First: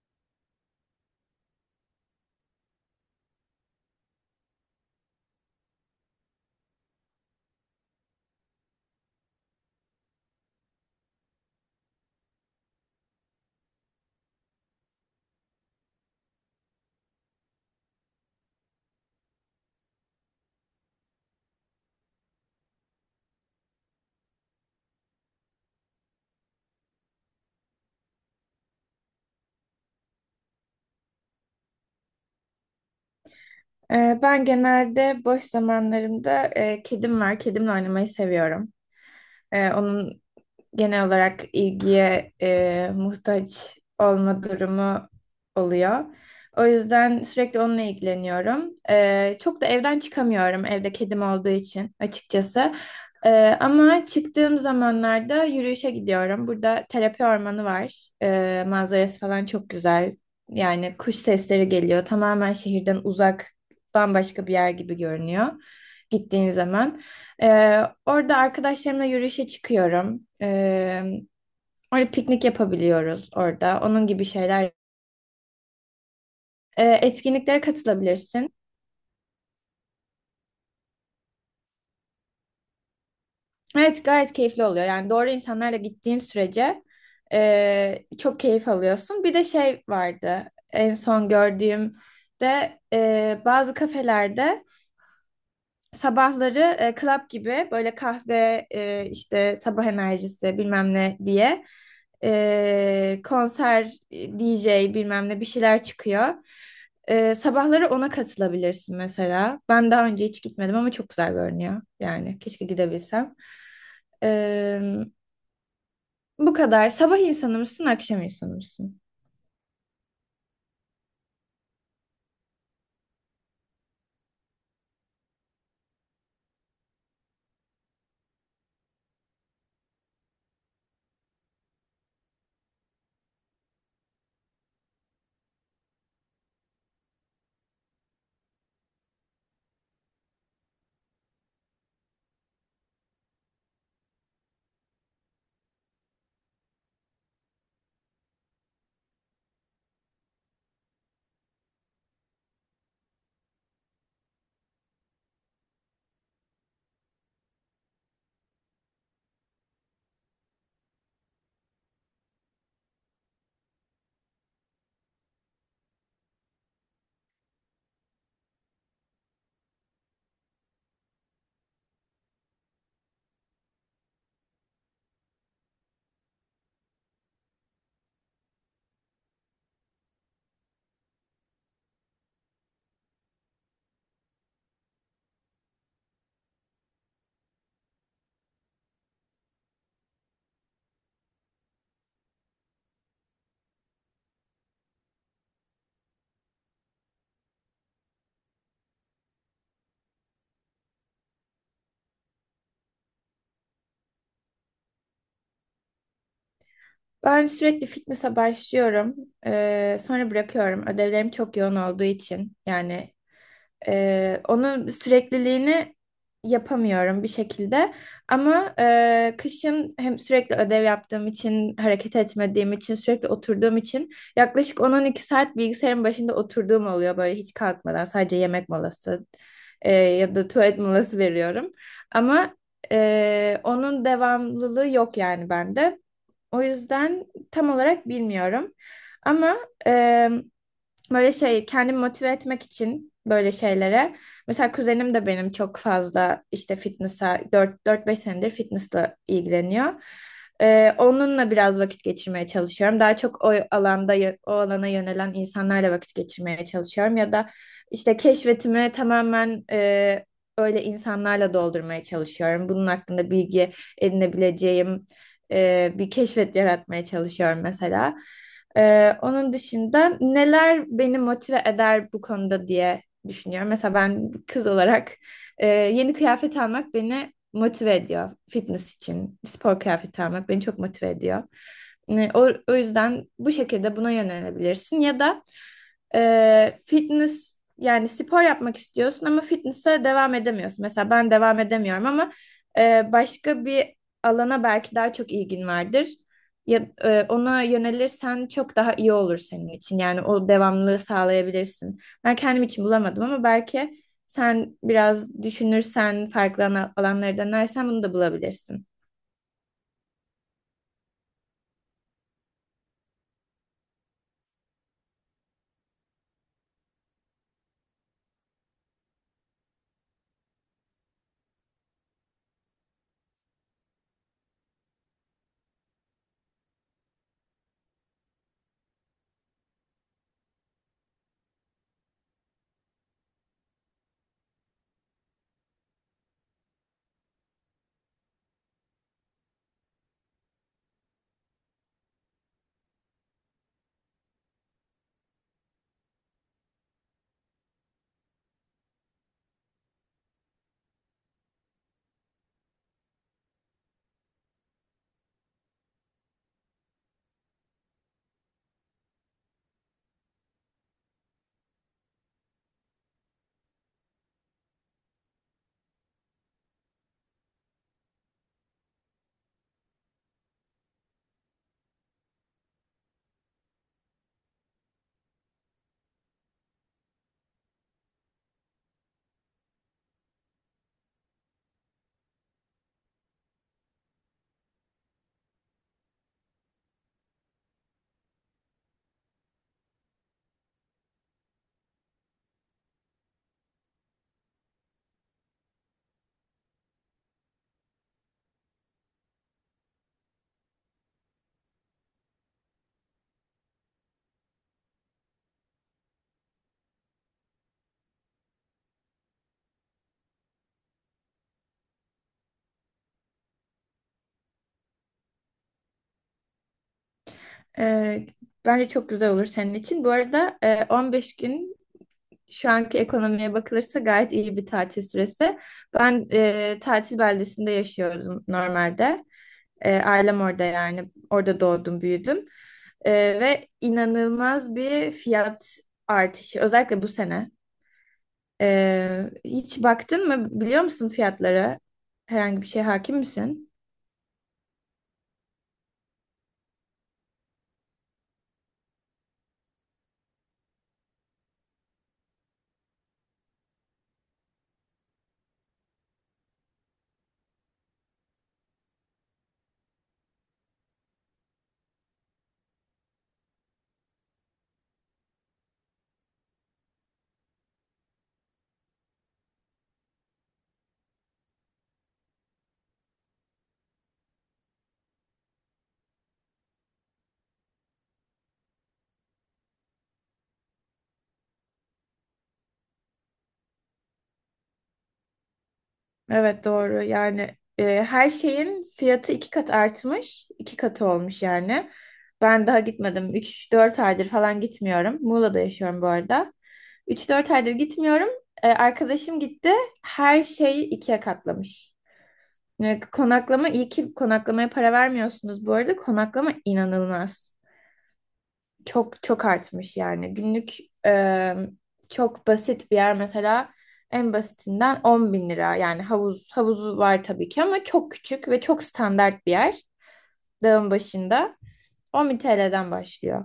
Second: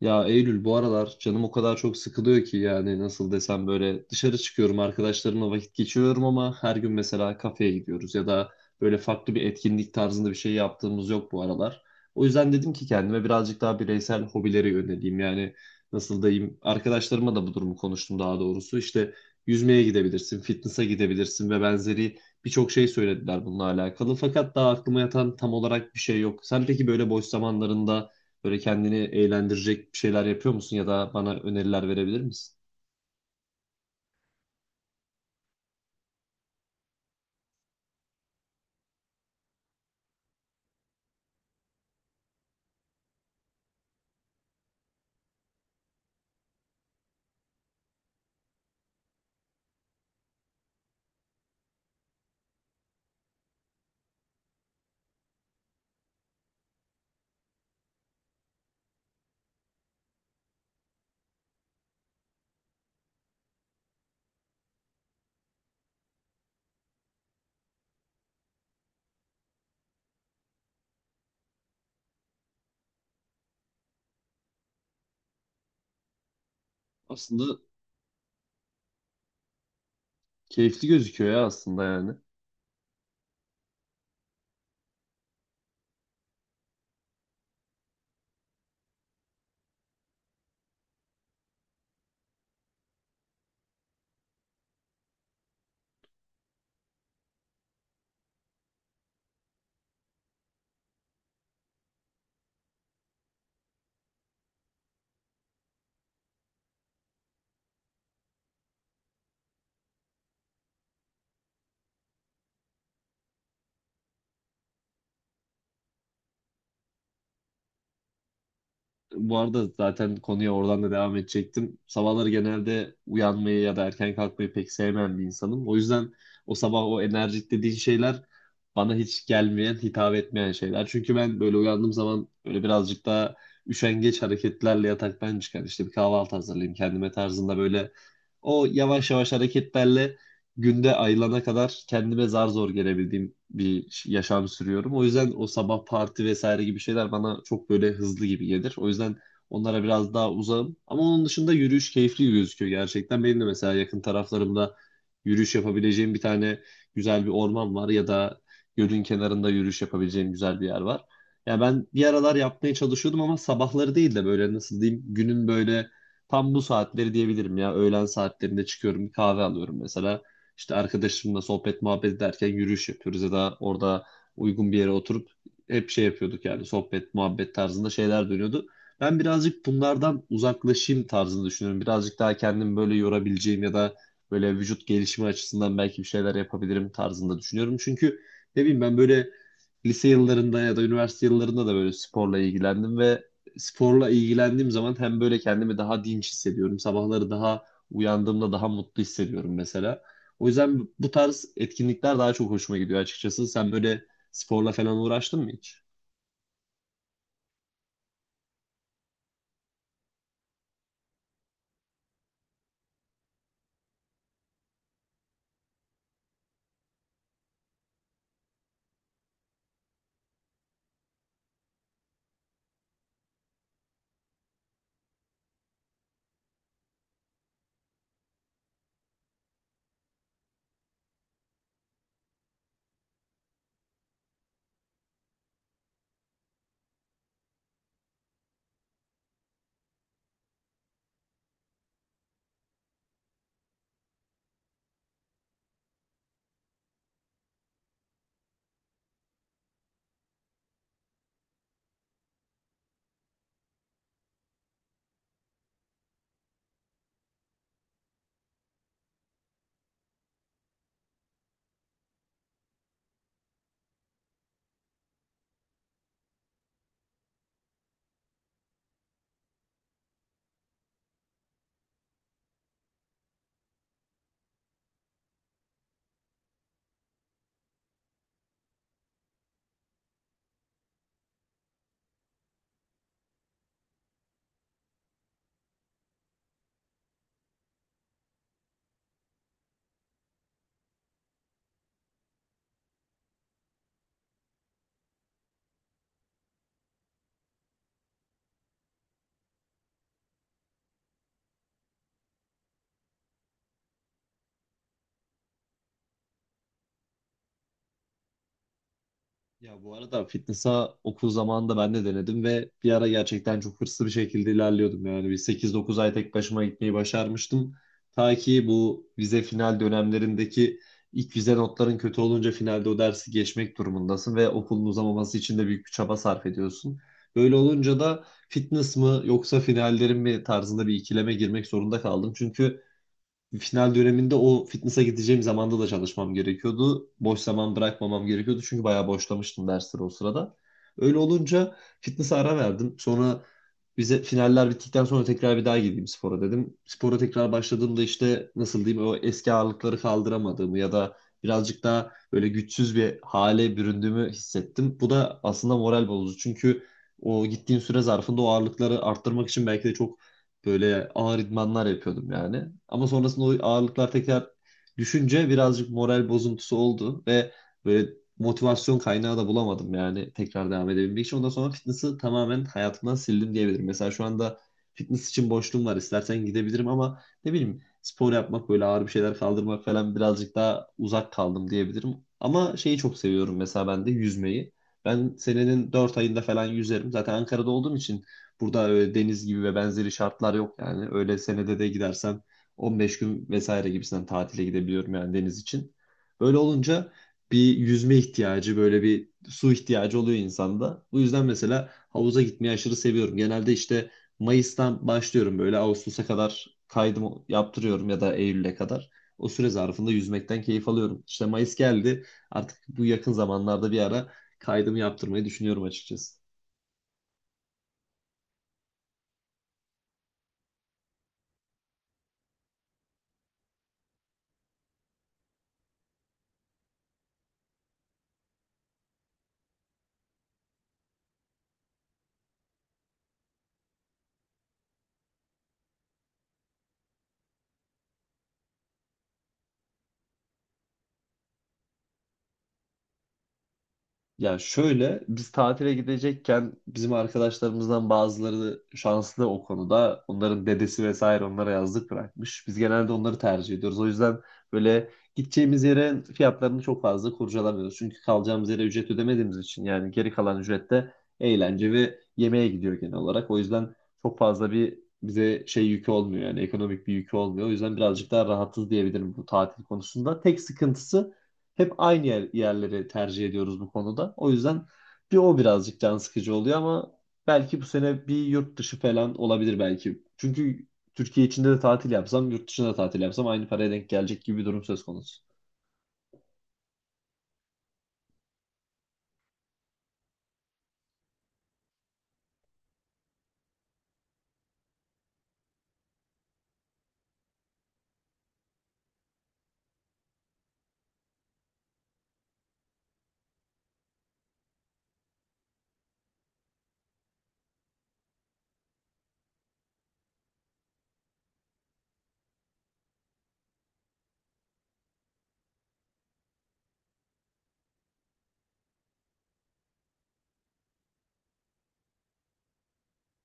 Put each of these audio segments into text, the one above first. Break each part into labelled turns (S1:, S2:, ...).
S1: Ya Eylül bu aralar canım o kadar çok sıkılıyor ki, yani nasıl desem, böyle dışarı çıkıyorum, arkadaşlarımla vakit geçiriyorum ama her gün mesela kafeye gidiyoruz ya da böyle farklı bir etkinlik tarzında bir şey yaptığımız yok bu aralar. O yüzden dedim ki kendime, birazcık daha bireysel hobilere yöneleyim. Yani nasıl diyeyim, arkadaşlarıma da bu durumu konuştum, daha doğrusu işte yüzmeye gidebilirsin, fitness'a gidebilirsin ve benzeri birçok şey söylediler bununla alakalı, fakat daha aklıma yatan tam olarak bir şey yok. Sen peki böyle boş zamanlarında böyle kendini eğlendirecek bir şeyler yapıyor musun ya da bana öneriler verebilir misin?
S2: Ben genelde boş zamanlarımda kedim var. Kedimle oynamayı seviyorum. Onun genel olarak ilgiye muhtaç olma durumu oluyor. O yüzden sürekli onunla ilgileniyorum. Çok da evden çıkamıyorum evde kedim olduğu için açıkçası. Ama çıktığım zamanlarda yürüyüşe gidiyorum. Burada terapi ormanı var. Manzarası falan çok güzel. Yani kuş sesleri geliyor. Tamamen şehirden uzak, bambaşka bir yer gibi görünüyor gittiğin zaman. Orada arkadaşlarımla yürüyüşe çıkıyorum. Orada piknik yapabiliyoruz orada. Onun gibi şeyler.
S1: Aslında
S2: Etkinliklere katılabilirsin.
S1: keyifli gözüküyor ya aslında yani.
S2: Evet, gayet keyifli oluyor. Yani doğru insanlarla gittiğin sürece çok keyif alıyorsun. Bir de şey vardı, en son gördüğümde bazı kafelerde sabahları club gibi böyle kahve, işte sabah enerjisi bilmem ne diye, konser, DJ bilmem ne bir şeyler çıkıyor. Sabahları ona katılabilirsin mesela. Ben daha önce hiç gitmedim ama çok güzel görünüyor. Yani keşke gidebilsem. E, Bu kadar. Sabah insanı mısın, akşam insanı mısın?
S1: Bu arada zaten konuya oradan da devam edecektim. Sabahları genelde uyanmayı ya da erken kalkmayı pek sevmeyen bir insanım. O yüzden o sabah o enerjik dediğin şeyler bana hiç gelmeyen, hitap etmeyen şeyler. Çünkü ben böyle uyandığım zaman böyle birazcık daha üşengeç hareketlerle yataktan çıkan, işte bir kahvaltı hazırlayayım kendime tarzında, böyle o yavaş yavaş hareketlerle günde ayılana kadar kendime zar zor gelebildiğim bir yaşam sürüyorum. O yüzden o sabah parti vesaire gibi şeyler bana çok böyle hızlı gibi gelir. O yüzden onlara biraz daha uzağım. Ama onun dışında yürüyüş keyifli gözüküyor gerçekten. Benim de mesela yakın taraflarımda yürüyüş yapabileceğim bir tane güzel bir orman var ya da gölün kenarında yürüyüş yapabileceğim güzel bir yer var. Ya ben bir aralar yapmaya çalışıyordum ama sabahları değil de böyle nasıl diyeyim, günün böyle tam bu saatleri diyebilirim ya. Öğlen saatlerinde çıkıyorum, bir kahve alıyorum mesela. İşte arkadaşımla sohbet muhabbet ederken yürüyüş yapıyoruz ya da orada uygun bir yere oturup hep şey yapıyorduk, yani sohbet muhabbet tarzında şeyler dönüyordu. Ben birazcık bunlardan uzaklaşayım tarzını düşünüyorum. Birazcık daha kendimi böyle yorabileceğim ya da böyle vücut gelişimi açısından belki bir şeyler yapabilirim tarzında düşünüyorum. Çünkü ne bileyim, ben böyle lise yıllarında ya da üniversite yıllarında da böyle sporla ilgilendim ve sporla ilgilendiğim zaman hem böyle kendimi daha dinç hissediyorum. Sabahları daha uyandığımda daha mutlu hissediyorum mesela. O yüzden bu tarz etkinlikler daha çok hoşuma gidiyor açıkçası. Sen böyle sporla falan uğraştın mı hiç?
S2: Ben sürekli fitness'a başlıyorum. Sonra bırakıyorum. Ödevlerim çok yoğun olduğu için. Yani onun sürekliliğini yapamıyorum bir şekilde. Ama kışın hem sürekli ödev yaptığım için, hareket etmediğim için, sürekli oturduğum için yaklaşık 10-12 saat bilgisayarın başında oturduğum oluyor böyle hiç kalkmadan. Sadece yemek molası ya da tuvalet molası veriyorum. Ama onun devamlılığı yok yani bende. O yüzden tam olarak bilmiyorum. Ama... E, Böyle şey kendimi motive etmek için böyle şeylere. Mesela kuzenim de benim çok fazla işte fitness'a dört beş senedir fitness'la ilgileniyor. Onunla biraz vakit geçirmeye çalışıyorum. Daha çok o alanda o alana yönelen insanlarla vakit geçirmeye çalışıyorum. Ya da işte keşfetimi tamamen öyle insanlarla doldurmaya çalışıyorum. Bunun hakkında bilgi edinebileceğim bir keşfet yaratmaya çalışıyorum mesela. Onun dışında neler beni motive eder bu konuda diye düşünüyorum. Mesela ben bir kız olarak yeni kıyafet almak beni motive ediyor. Fitness için spor kıyafeti almak beni çok motive ediyor. Yani o yüzden bu şekilde buna yönelebilirsin. Ya da fitness yani spor yapmak istiyorsun ama fitness'e devam edemiyorsun. Mesela ben devam edemiyorum ama başka bir alana belki daha çok ilgin vardır. Ya, ona yönelirsen çok daha iyi olur senin için. Yani o devamlılığı sağlayabilirsin. Ben kendim için bulamadım ama belki sen biraz düşünürsen, farklı alanları denersen bunu da bulabilirsin.
S1: Ya bu arada fitness'a okul zamanında ben de denedim ve bir ara gerçekten çok hırslı bir şekilde ilerliyordum. Yani bir 8-9 ay tek başıma gitmeyi başarmıştım. Ta ki bu vize final dönemlerindeki ilk vize notların kötü olunca finalde o dersi geçmek durumundasın ve okulun uzamaması için de büyük bir çaba sarf ediyorsun. Böyle olunca da fitness mı yoksa finallerin mi tarzında bir ikileme girmek zorunda kaldım. Çünkü final döneminde o fitness'a gideceğim zamanda da çalışmam gerekiyordu. Boş zaman bırakmamam gerekiyordu, çünkü bayağı boşlamıştım dersleri o sırada. Öyle olunca fitness'a ara verdim. Sonra bize finaller bittikten sonra tekrar bir daha gideyim spora dedim. Spora tekrar başladığımda işte nasıl diyeyim, o eski ağırlıkları kaldıramadığımı ya da birazcık daha böyle güçsüz bir hale büründüğümü hissettim. Bu da aslında moral bozucu, çünkü o gittiğim süre zarfında o ağırlıkları arttırmak için belki de çok böyle ağır idmanlar yapıyordum yani. Ama sonrasında o ağırlıklar tekrar düşünce birazcık moral bozuntusu oldu ve böyle motivasyon kaynağı da bulamadım yani tekrar devam edebilmek için. Ondan sonra fitness'ı tamamen hayatımdan sildim diyebilirim. Mesela şu anda fitness için boşluğum var. İstersen gidebilirim ama ne bileyim, spor yapmak, böyle ağır bir şeyler kaldırmak falan, birazcık daha uzak kaldım diyebilirim. Ama şeyi çok seviyorum mesela ben de, yüzmeyi. Ben senenin 4 ayında falan yüzerim. Zaten Ankara'da olduğum için burada öyle deniz gibi ve benzeri şartlar yok yani. Öyle senede de gidersen 15 gün vesaire gibisinden tatile gidebiliyorum yani deniz için. Böyle olunca bir yüzme ihtiyacı, böyle bir su ihtiyacı oluyor insanda. Bu yüzden mesela havuza gitmeyi aşırı seviyorum. Genelde işte Mayıs'tan başlıyorum, böyle Ağustos'a kadar kaydımı yaptırıyorum ya da Eylül'e kadar. O süre zarfında yüzmekten keyif alıyorum. İşte Mayıs geldi. Artık bu yakın zamanlarda bir ara kaydımı yaptırmayı düşünüyorum açıkçası.
S2: E, Bence çok güzel olur senin için. Bu arada 15 gün şu anki ekonomiye bakılırsa gayet iyi bir tatil süresi. Ben tatil beldesinde yaşıyordum normalde. Ailem orada yani. Orada doğdum, büyüdüm. Ee, Ve inanılmaz bir fiyat artışı. Özellikle bu sene. Hiç baktın mı? Biliyor musun fiyatlara? Herhangi bir şeye hakim misin?
S1: Ya şöyle, biz tatile gidecekken bizim arkadaşlarımızdan bazıları şanslı o konuda. Onların dedesi vesaire onlara yazlık bırakmış. Biz genelde onları tercih ediyoruz. O yüzden böyle gideceğimiz yere fiyatlarını çok fazla kurcalamıyoruz. Çünkü kalacağımız yere ücret ödemediğimiz için yani geri kalan ücret de eğlence ve yemeğe gidiyor genel olarak. O yüzden çok fazla bir bize şey yükü olmuyor, yani ekonomik bir yükü olmuyor. O yüzden birazcık daha rahatız diyebilirim bu tatil konusunda. Tek sıkıntısı hep aynı yer, yerleri tercih ediyoruz bu konuda. O yüzden bir o birazcık can sıkıcı oluyor ama belki bu sene bir yurt dışı falan olabilir belki. Çünkü Türkiye içinde de tatil yapsam, yurt dışında da tatil yapsam aynı paraya denk gelecek gibi bir durum söz konusu.
S2: Evet, doğru yani. E, Her şeyin fiyatı iki kat artmış, iki katı olmuş yani. Ben daha gitmedim, üç dört aydır falan gitmiyorum. Muğla'da yaşıyorum bu arada. Üç dört aydır gitmiyorum. Arkadaşım gitti, her şeyi ikiye katlamış yani. Konaklama, iyi ki konaklamaya para vermiyorsunuz bu arada, konaklama inanılmaz çok çok artmış yani. Günlük, e, çok basit bir yer mesela, en basitinden 10 bin lira. Yani havuzu var tabii ki ama çok küçük ve çok standart bir yer. Dağın başında 10 bin TL'den başlıyor.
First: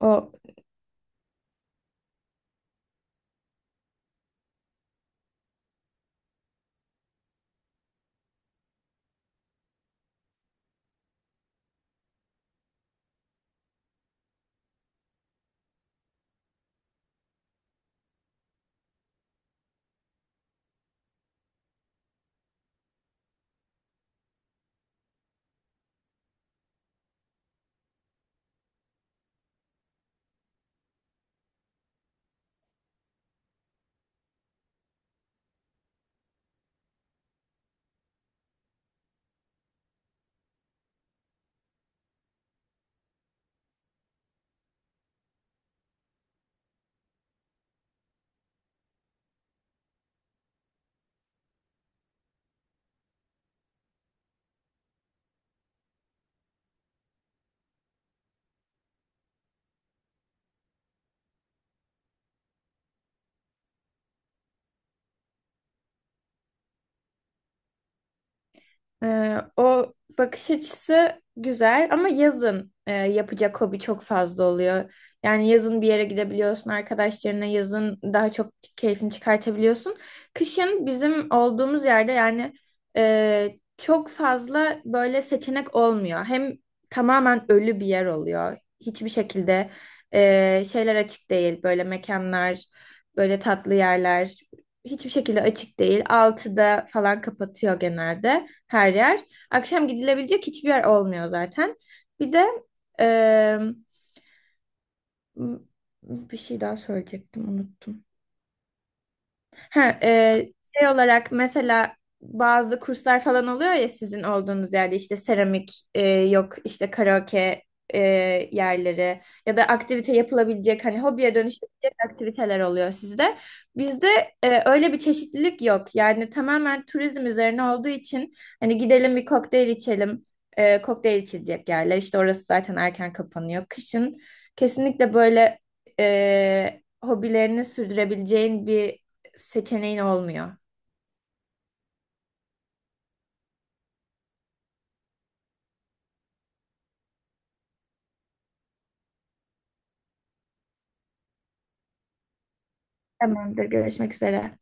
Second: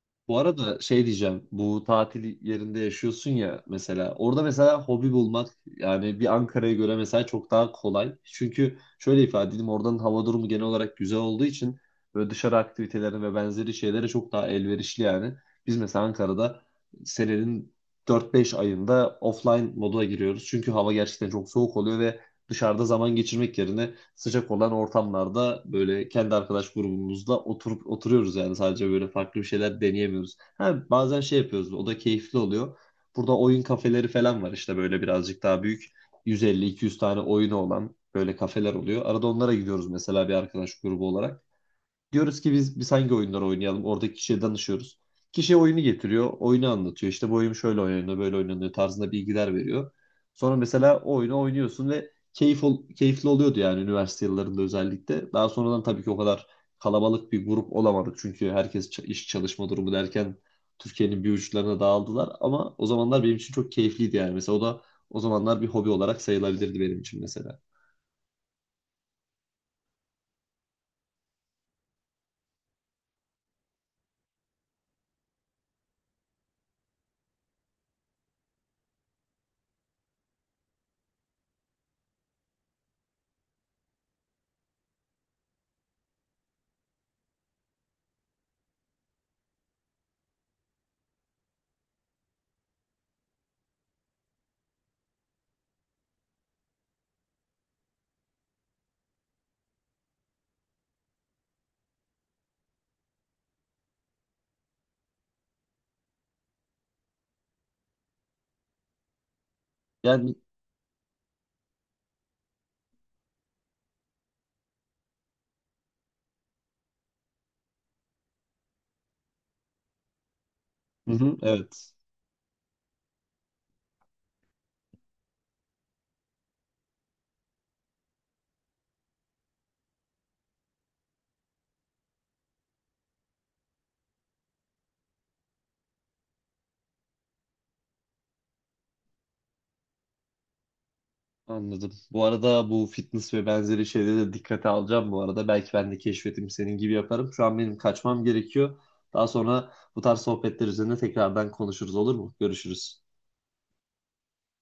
S2: O
S1: Bu arada şey diyeceğim. Bu tatil yerinde yaşıyorsun ya mesela. Orada mesela hobi bulmak yani bir Ankara'ya göre mesela çok daha kolay. Çünkü şöyle ifade edeyim, oradanın hava durumu genel olarak güzel olduğu için böyle dışarı aktivitelerine ve benzeri şeylere çok daha elverişli yani. Biz mesela Ankara'da senenin 4-5 ayında offline moduna giriyoruz. Çünkü hava gerçekten çok soğuk oluyor ve dışarıda zaman geçirmek yerine sıcak olan ortamlarda böyle kendi arkadaş grubumuzda oturup oturuyoruz, yani sadece böyle farklı bir şeyler deneyemiyoruz. Ha, bazen şey yapıyoruz, o da keyifli oluyor. Burada oyun kafeleri falan var, işte böyle birazcık daha büyük, 150-200 tane oyunu olan böyle kafeler oluyor. Arada onlara gidiyoruz mesela bir arkadaş grubu olarak. Diyoruz ki biz hangi oyunları oynayalım? Oradaki kişiye danışıyoruz. Kişi oyunu getiriyor, oyunu anlatıyor. İşte bu oyun şöyle oynanıyor, böyle oynanıyor tarzında bilgiler veriyor. Sonra mesela o oyunu oynuyorsun ve keyifli oluyordu yani, üniversite yıllarında özellikle. Daha sonradan tabii ki o kadar kalabalık bir grup olamadık. Çünkü herkes iş çalışma durumu derken Türkiye'nin bir uçlarına dağıldılar. Ama o zamanlar benim için çok keyifliydi yani. Mesela o da o zamanlar bir hobi olarak sayılabilirdi benim için mesela.
S2: O bakış açısı güzel ama yazın yapacak hobi çok fazla oluyor. Yani yazın bir yere gidebiliyorsun arkadaşlarına, yazın daha çok keyfini çıkartabiliyorsun. Kışın bizim olduğumuz yerde yani çok fazla böyle seçenek olmuyor. Hem tamamen ölü bir yer oluyor. Hiçbir şekilde şeyler açık değil. Böyle mekanlar, böyle tatlı yerler hiçbir şekilde açık değil. 6'da falan kapatıyor genelde her yer. Akşam gidilebilecek hiçbir yer olmuyor zaten. Bir de eee, bir şey daha söyleyecektim, unuttum. Ha,
S1: Yani
S2: şey olarak mesela bazı kurslar falan oluyor ya sizin olduğunuz yerde, işte seramik, yok işte karaoke e, yerleri ya da aktivite yapılabilecek, hani
S1: hı
S2: hobiye
S1: hı,
S2: dönüşebilecek
S1: evet.
S2: aktiviteler oluyor sizde. Bizde öyle bir çeşitlilik yok. Yani tamamen turizm üzerine olduğu için hani, gidelim bir kokteyl içelim. Kokteyl içilecek yerler işte, orası zaten erken kapanıyor. Kışın kesinlikle böyle hobilerini sürdürebileceğin bir seçeneğin olmuyor.
S1: Anladım. Bu arada bu fitness ve benzeri şeyleri de dikkate alacağım bu arada. Belki ben de keşfetim senin gibi yaparım. Şu an benim kaçmam gerekiyor. Daha sonra bu tarz sohbetler üzerine tekrardan konuşuruz, olur mu? Görüşürüz.
S2: Tamamdır. Görüşmek üzere.